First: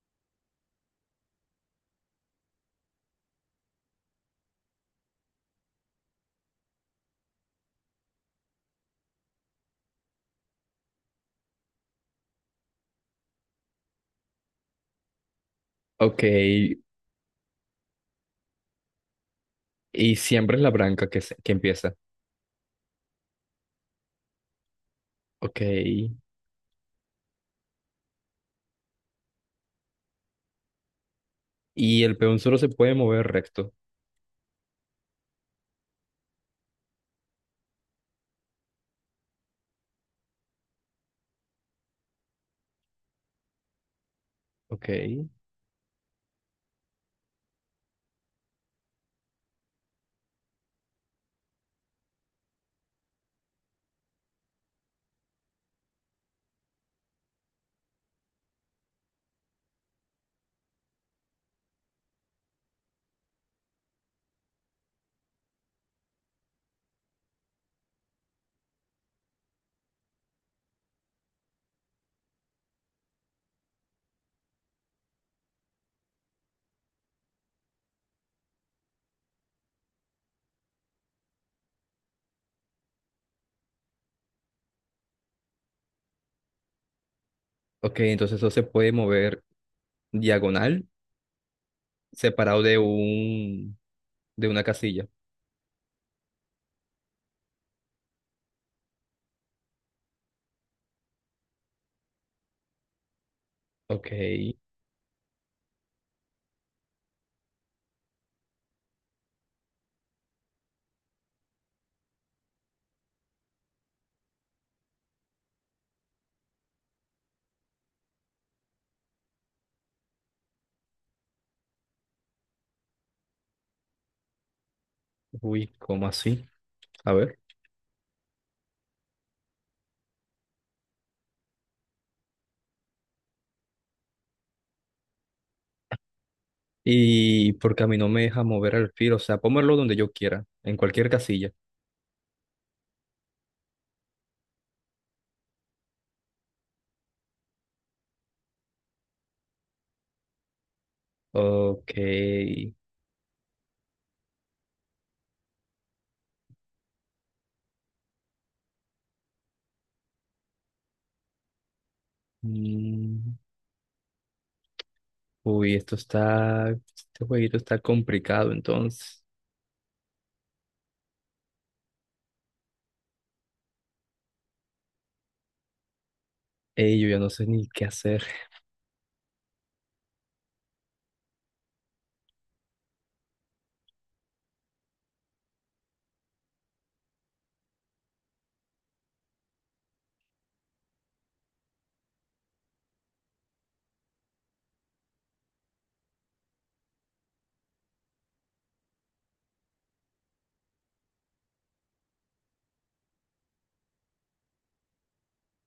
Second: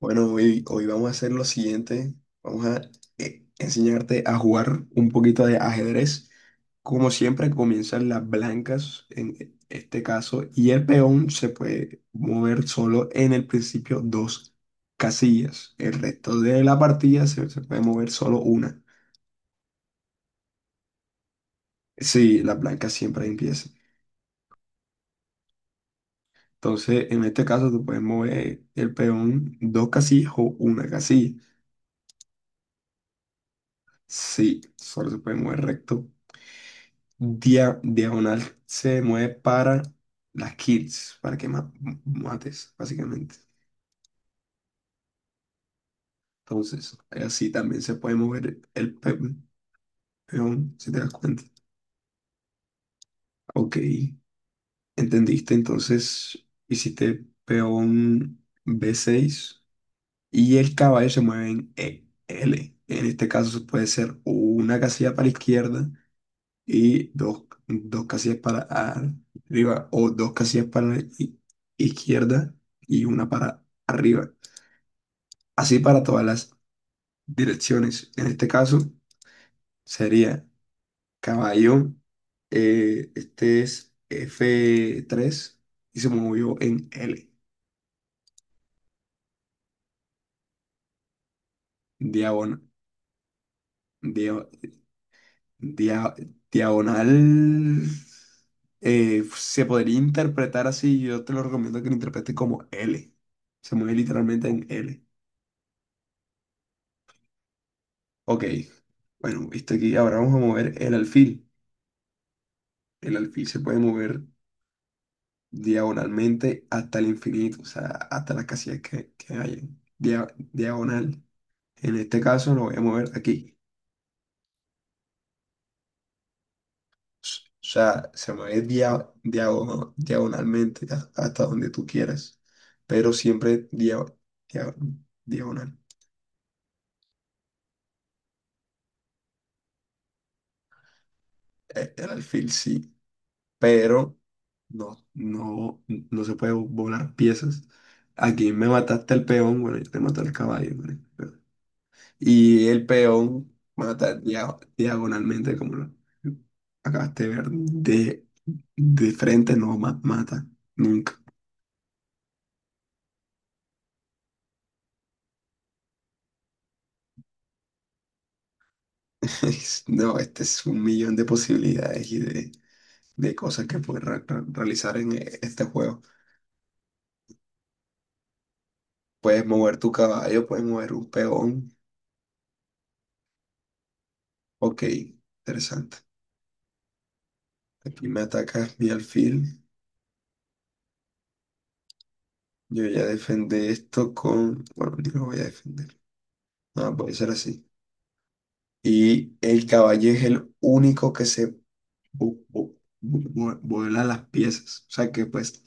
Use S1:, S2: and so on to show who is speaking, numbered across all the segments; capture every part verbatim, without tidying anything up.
S1: Bueno, hoy, hoy vamos a hacer lo siguiente. Vamos a eh, enseñarte a jugar un poquito de ajedrez. Como siempre, comienzan las blancas en e, este caso y el peón se puede mover solo en el principio dos casillas. El
S2: Ok,
S1: resto de la partida se, se puede mover solo una.
S2: y siempre es la branca que, se- que empieza.
S1: Sí, las blancas siempre empiezan.
S2: Ok,
S1: Entonces, en este caso, tú puedes mover el peón dos casillas o una casilla.
S2: y el peón solo se puede mover recto.
S1: Sí, solo se puede mover recto, dia- diagonal, se mueve para las kills, para que ma- mates, básicamente.
S2: Ok,
S1: Entonces, así también se puede mover el pe- peón, si te das cuenta. Ok, entendiste. Entonces, hiciste peón b seis y el caballo se mueve en E- L. En este caso puede ser una casilla para la izquierda y dos, dos casillas para arriba o dos casillas para la i- izquierda y una para arriba. Así para todas las direcciones. En este caso sería caballo. Eh, este es f tres y se movió en L.
S2: ok, entonces eso se puede mover diagonal,
S1: Diagonal.
S2: separado de un, de una casilla.
S1: Diagonal. Eh, se podría interpretar así. Yo te lo recomiendo que lo interpretes como L. Se mueve
S2: Ok,
S1: literalmente en L. Ok, bueno, viste aquí, ahora vamos a mover el alfil. El alfil se puede mover diagonalmente hasta el infinito, o sea, hasta las casillas que, que hay. Dia- diagonal. En este caso lo voy a mover aquí.
S2: uy, ¿cómo así? A ver.
S1: S- O sea, se mueve dia- diago- diagonalmente ha- hasta donde tú quieras, pero siempre dia- dia- diagonal.
S2: Y porque a mí no me deja mover el alfil, o sea, puedo moverlo donde yo quiera, en cualquier casilla.
S1: Eh, El alfil sí, pero no, no, no se puede volar piezas. Aquí me mataste el peón, bueno, yo te maté el caballo, marica, pero...
S2: Ok,
S1: Y el peón mata dia- diagonalmente, como lo acabaste de ver, de, de frente no ma- mata, nunca.
S2: mm, uy, esto está, este jueguito está complicado, entonces.
S1: Es- No, este es un millón de posibilidades y de, de cosas que puedes re- re- realizar en eh, este juego.
S2: Ey, yo ya no sé ni qué hacer.
S1: Puedes mover tu caballo, puedes mover un peón. Ok, interesante. Aquí me atacas mi alfil. Yo ya defendí esto con... Bueno, ni lo voy a defender. No, puede ser así. Y el caballo es el único que se vu- vu- vu- vu- vuela las piezas. O sea, que puedes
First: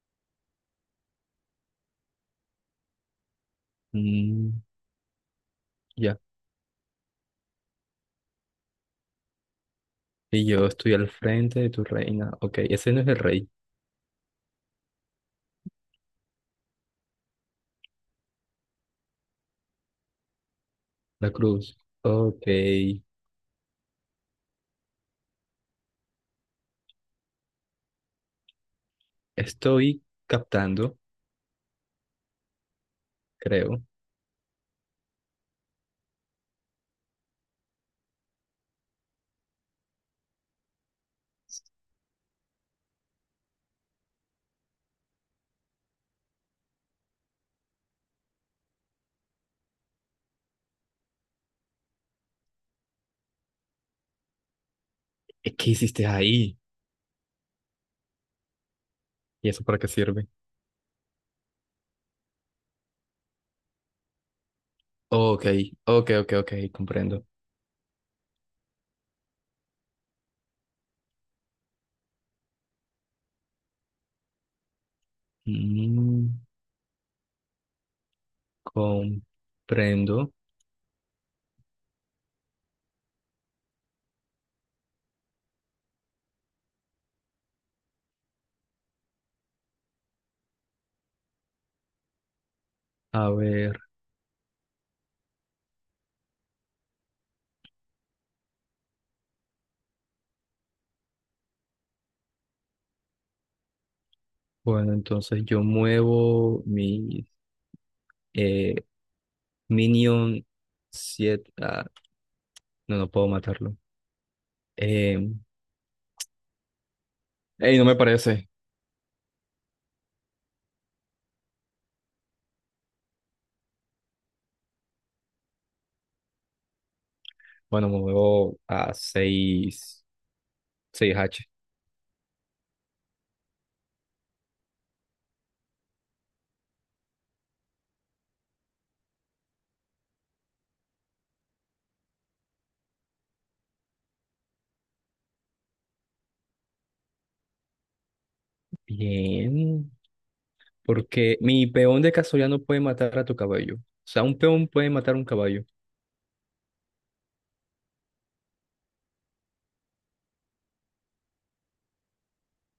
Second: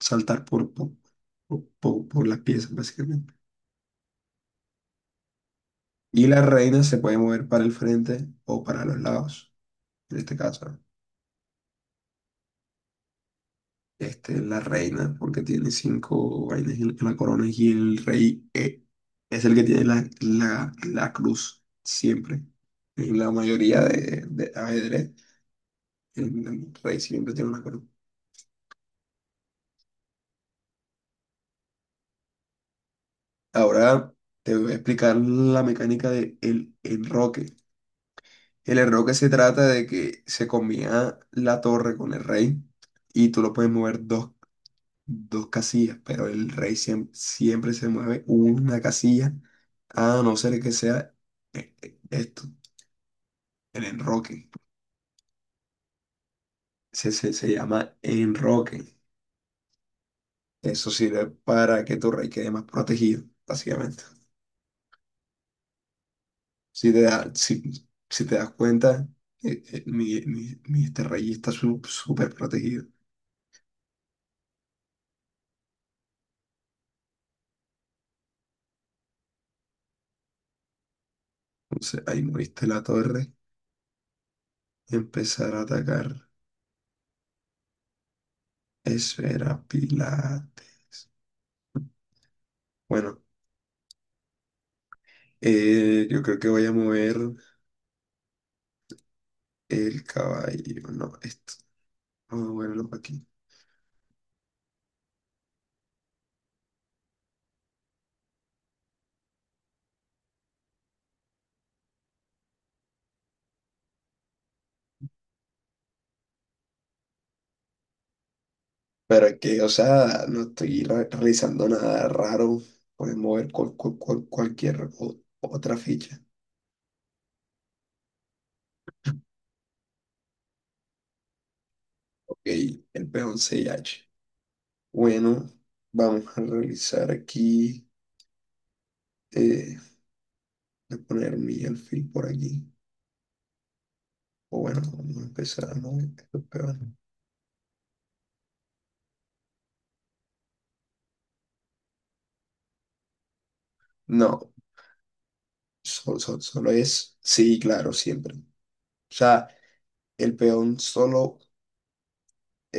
S1: saltar por, por, por, por- por las piezas, básicamente.
S2: Mm. Ya.
S1: Y la reina se puede mover para el frente o para los lados, en este
S2: Y yo
S1: caso, ¿no?
S2: estoy al frente de tu reina. Ok, ese no es el rey.
S1: Este, la reina, porque tiene cinco vainas en en la corona y el rey eh, es el que tiene la, la, la
S2: La
S1: cruz
S2: cruz.
S1: siempre.
S2: Ok.
S1: En la mayoría de, de ajedrez, el, el rey siempre tiene una corona.
S2: Estoy captando, creo.
S1: Ahora te voy a explicar la mecánica del enroque. El enroque se trata de que se combina la torre con el rey y tú lo puedes mover dos dos casillas, pero el rey siem- siempre se mueve una casilla, a no ser que sea eh, eh, esto, el enroque.
S2: Eh, ¿Qué hiciste ahí?
S1: Se, se, se llama enroque.
S2: ¿Y eso para qué sirve?
S1: Eso sirve para que tu rey quede más protegido, básicamente.
S2: Ok, ok, ok, ok,
S1: Si te,
S2: comprendo.
S1: da- si, si te das cuenta, eh, eh, mi, mi- mi este rey está su- súper protegido.
S2: Mm, comprendo.
S1: Entonces ahí moviste la torre, y empezar a atacar. Esfera Pilates. Bueno,
S2: A ver.
S1: eh, yo creo que voy a mover. El caballo, no, esto. Vamos a moverlo para aquí.
S2: Bueno, entonces yo muevo mi eh, Minion siete. Ah, no, no puedo matarlo. Eh, ey, no me parece.
S1: Pero es que, o sea, no estoy re- realizando nada raro. Pueden mover cual- cual- cual- cualquier o- otra ficha.
S2: Bueno, me muevo a seis, seis h.
S1: Ok, el peón once h. Bueno, vamos a realizar aquí. Eh, voy a poner mi alfil por aquí. O bueno, vamos a empezar a mover estos peones.
S2: Bien, porque mi peón de casualidad no puede matar a tu caballo. O sea, un
S1: No,
S2: peón puede matar a un caballo.
S1: solo, solo es. Sí, claro, siempre. O sea, el peón solo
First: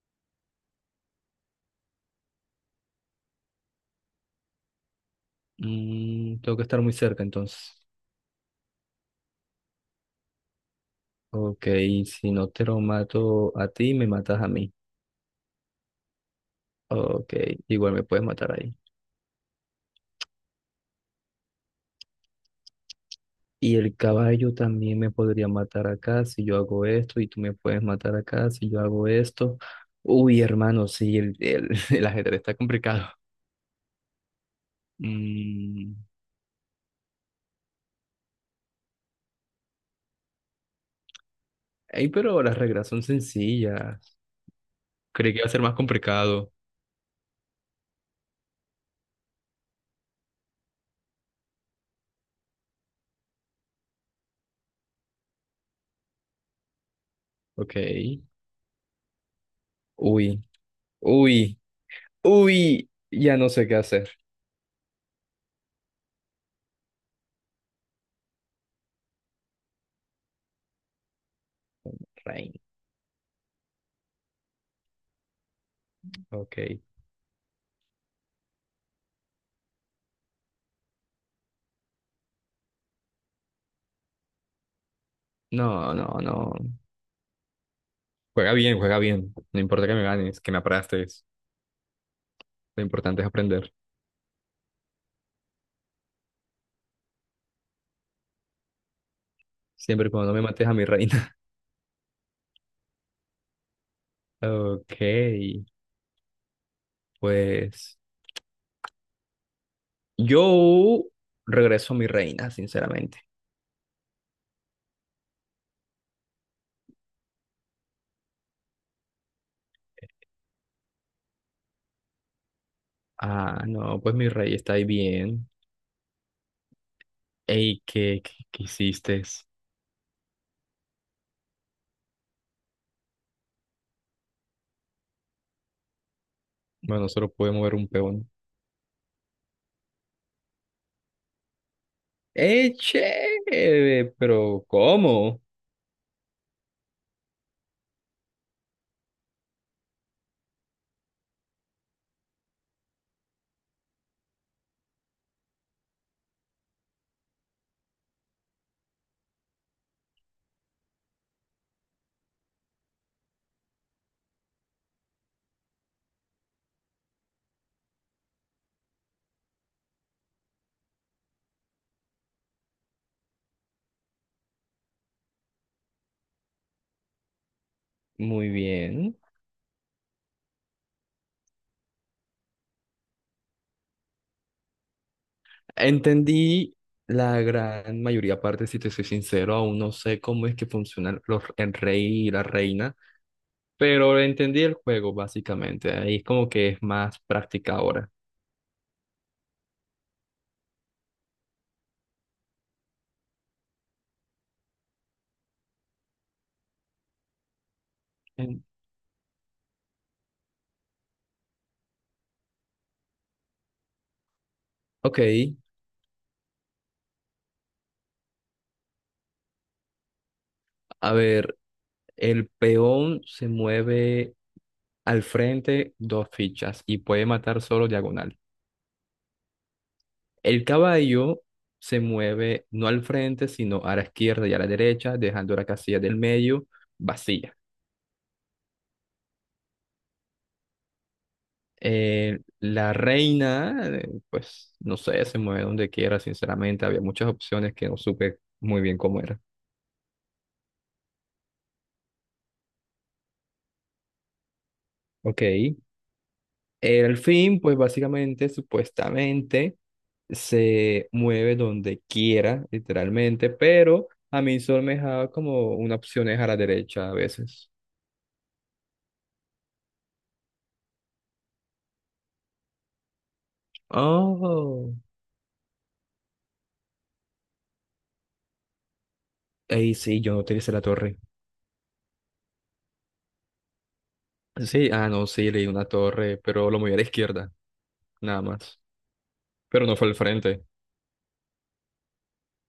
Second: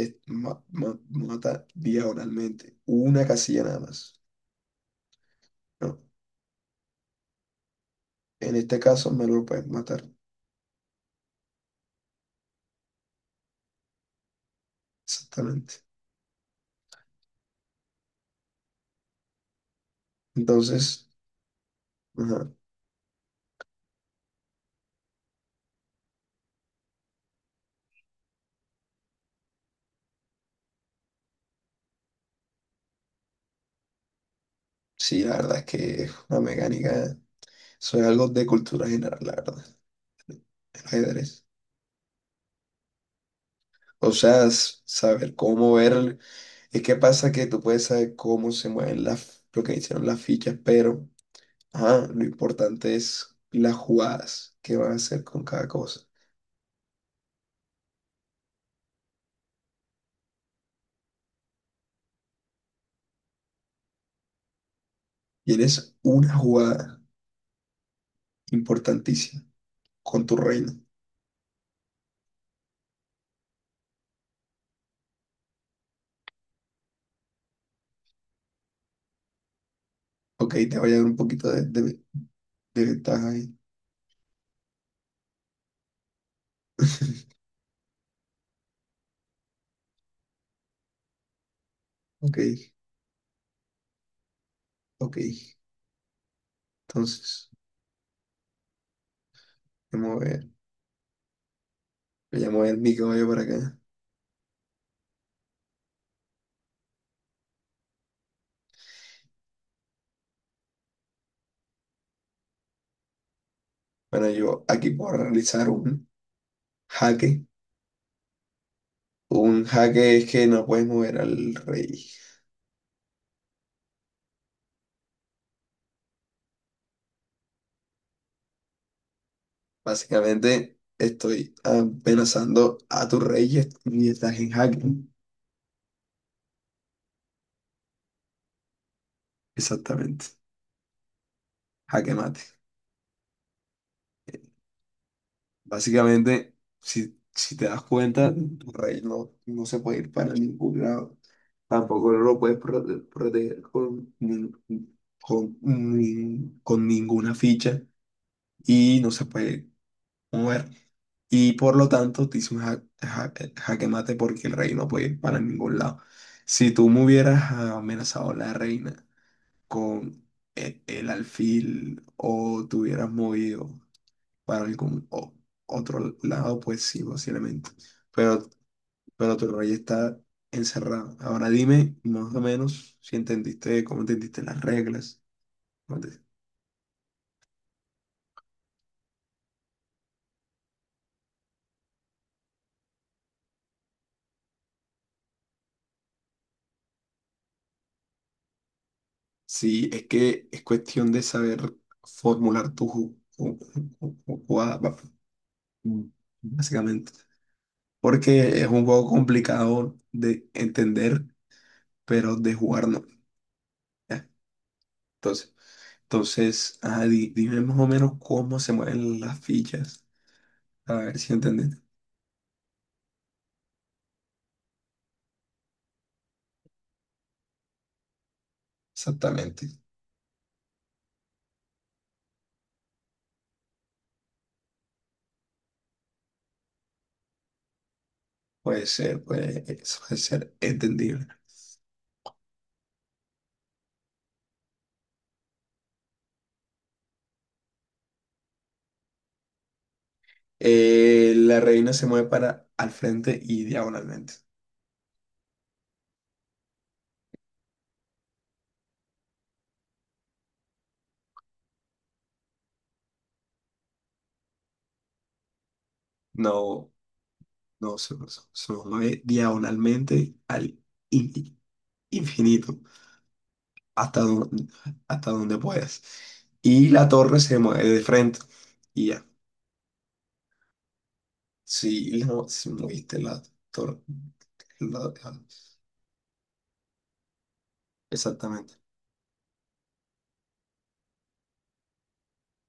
S1: es ma- ma- mata diagonalmente, una casilla nada más. ¿No?
S2: Mm, tengo que estar muy cerca entonces.
S1: En este caso me lo pueden matar,
S2: Ok, si no te lo mato a ti, me matas a mí.
S1: exactamente.
S2: Ok, igual me puedes matar ahí.
S1: Entonces, ajá,
S2: Y el caballo también me podría matar acá si yo hago esto, y tú me puedes matar acá si yo hago esto. Uy, hermano, sí, el, el, el ajedrez está complicado.
S1: sí, la verdad es
S2: Mm,
S1: que es una mecánica, eso es algo de cultura general, la verdad, el ajedrez.
S2: ey, pero las reglas son
S1: O
S2: sencillas.
S1: sea, s-
S2: Creí
S1: saber
S2: que iba a ser
S1: cómo
S2: más
S1: ver,
S2: complicado.
S1: es que pasa que tú puedes saber cómo se mueven las, lo que hicieron las fichas, pero ajá, lo importante es las jugadas que van a hacer con cada cosa.
S2: Ok. Uy, uy, uy. Ya no sé qué hacer.
S1: Y eres una jugada importantísima con tu reino.
S2: Rain. Ok.
S1: Ok, te voy a dar un poquito de, de- de ventaja ahí.
S2: No, no, no. Juega bien, juega bien. No importa que me ganes, que me aplastes.
S1: Ok,
S2: Lo importante es aprender.
S1: ok. Entonces,
S2: Siempre
S1: voy
S2: y
S1: a
S2: cuando no me
S1: ver.
S2: mates a mi reina.
S1: Voy a mover mi caballo para acá.
S2: Ok, pues yo regreso a mi reina, sinceramente.
S1: Bueno, yo aquí puedo realizar un jaque. Un jaque es que no puedes mover al rey.
S2: Ah, no, pues mi rey está ahí bien. Ey, ¿qué, qué, qué hiciste?
S1: Básicamente, estoy amenazando a tu rey y est- y estás en jaque.
S2: Bueno, solo puede mover un peón.
S1: Exactamente. Jaque mate.
S2: ¡Eh, chévere! Pero, ¿cómo?
S1: Básicamente, si, si te das cuenta, tu rey no, no se puede ir para ningún lado. Tampoco no lo puedes prote- proteger con, nin- con, nin- con ninguna ficha y no se puede mover. Y por lo tanto, te hice un ja- ja- jaque mate porque el rey no puede ir para ningún lado. Si tú me hubieras amenazado a la reina con e- el, alfil o te hubieras movido para algún o- otro lado, pues sí, posiblemente. Pero,
S2: Muy bien.
S1: pero tu rey está encerrado. Ahora dime más o menos si entendiste, cómo entendiste las reglas. cómo te-
S2: Entendí la gran mayoría parte, si te soy sincero, aún no sé cómo es que funcionan los, el rey y la reina, pero entendí el juego básicamente, ahí es como que es más práctica ahora.
S1: Sí, es que es cuestión de saber formular tu ju- ju- ju- ju- jugada, ba- mm, básicamente. Porque
S2: En-
S1: es un juego complicado de entender, pero de jugar no, ¿ya?
S2: Ok,
S1: Entonces, entonces ajá, di- dime más o menos cómo se mueven las fichas. A
S2: a
S1: ver si
S2: ver,
S1: entendí.
S2: el peón se mueve al frente dos fichas y puede matar solo diagonal.
S1: Exactamente.
S2: El caballo se mueve no al frente, sino a la izquierda y a la derecha, dejando la casilla del medio vacía.
S1: Puede ser, puede eso puede ser entendible.
S2: Eh, la reina, eh, pues no sé, se mueve donde quiera, sinceramente. Había muchas opciones que no supe muy bien cómo era.
S1: Eh, la reina se mueve para al frente y diagonalmente.
S2: Ok. El fin, pues básicamente, supuestamente, se mueve donde quiera, literalmente, pero a mí solo me dejaba como una opción es a la
S1: No,
S2: derecha a veces.
S1: no, Se, se- se mueve diagonalmente al in- infinito, hasta donde,
S2: Oh.
S1: hasta donde puedas. Y la torre se mueve de frente. Y ya.
S2: Ey, sí, yo no utilicé la torre.
S1: Si, la- si moviste la torre.
S2: Sí, ah,
S1: la-
S2: no, sí, leí una torre, pero lo moví a la izquierda, nada
S1: Exactamente.
S2: más. Pero no fue al frente.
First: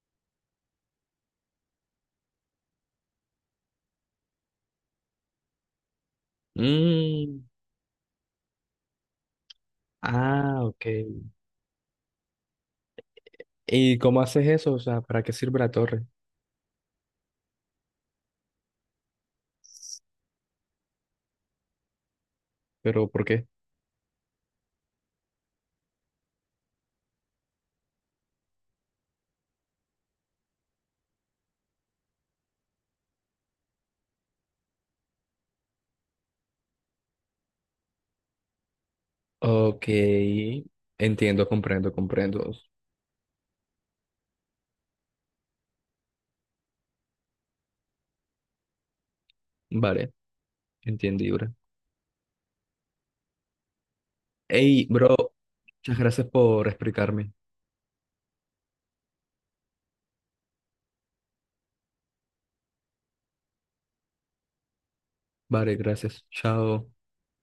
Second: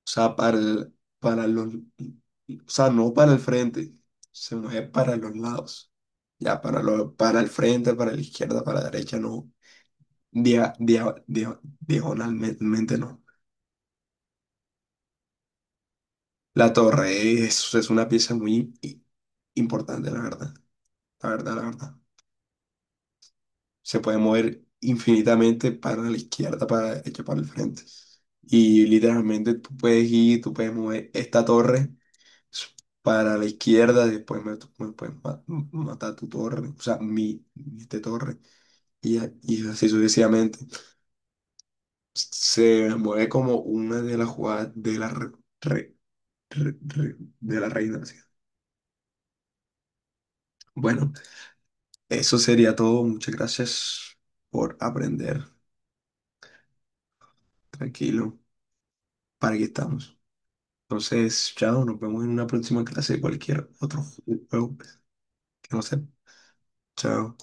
S1: O sea, para el- para los, o sea, no para el frente, sino es para los lados. Ya para lo, para
S2: Mm.
S1: el frente, para la izquierda, para la derecha, no.
S2: Ah,
S1: Dia-
S2: ok.
S1: dia- dia- diagonalmente no.
S2: ¿Y cómo haces eso? O sea, ¿para qué sirve la torre?
S1: La torre es, es una pieza muy i- importante, la verdad. La verdad, la verdad.
S2: ¿Pero por qué?
S1: Se puede mover infinitamente para la izquierda, para la derecha, para el frente. Y literalmente tú puedes ir, tú puedes mover esta torre para la izquierda, después me, me puedes ma- matar tu torre, o sea, mi, mi este torre, y, a- y
S2: Ok,
S1: así sucesivamente.
S2: entiendo, comprendo, comprendo.
S1: Se mueve como una de las jugadas de la, re- re- re- re- de la reina. Así.
S2: Vale,
S1: Bueno,
S2: entendible.
S1: eso sería todo. Muchas gracias por
S2: Hey, bro,
S1: aprender.
S2: muchas gracias por explicarme.
S1: Tranquilo, para aquí estamos. Entonces, chao, nos vemos en una próxima clase de cualquier otro juego que
S2: Vale,
S1: no sé.
S2: gracias. Chao.
S1: Chao.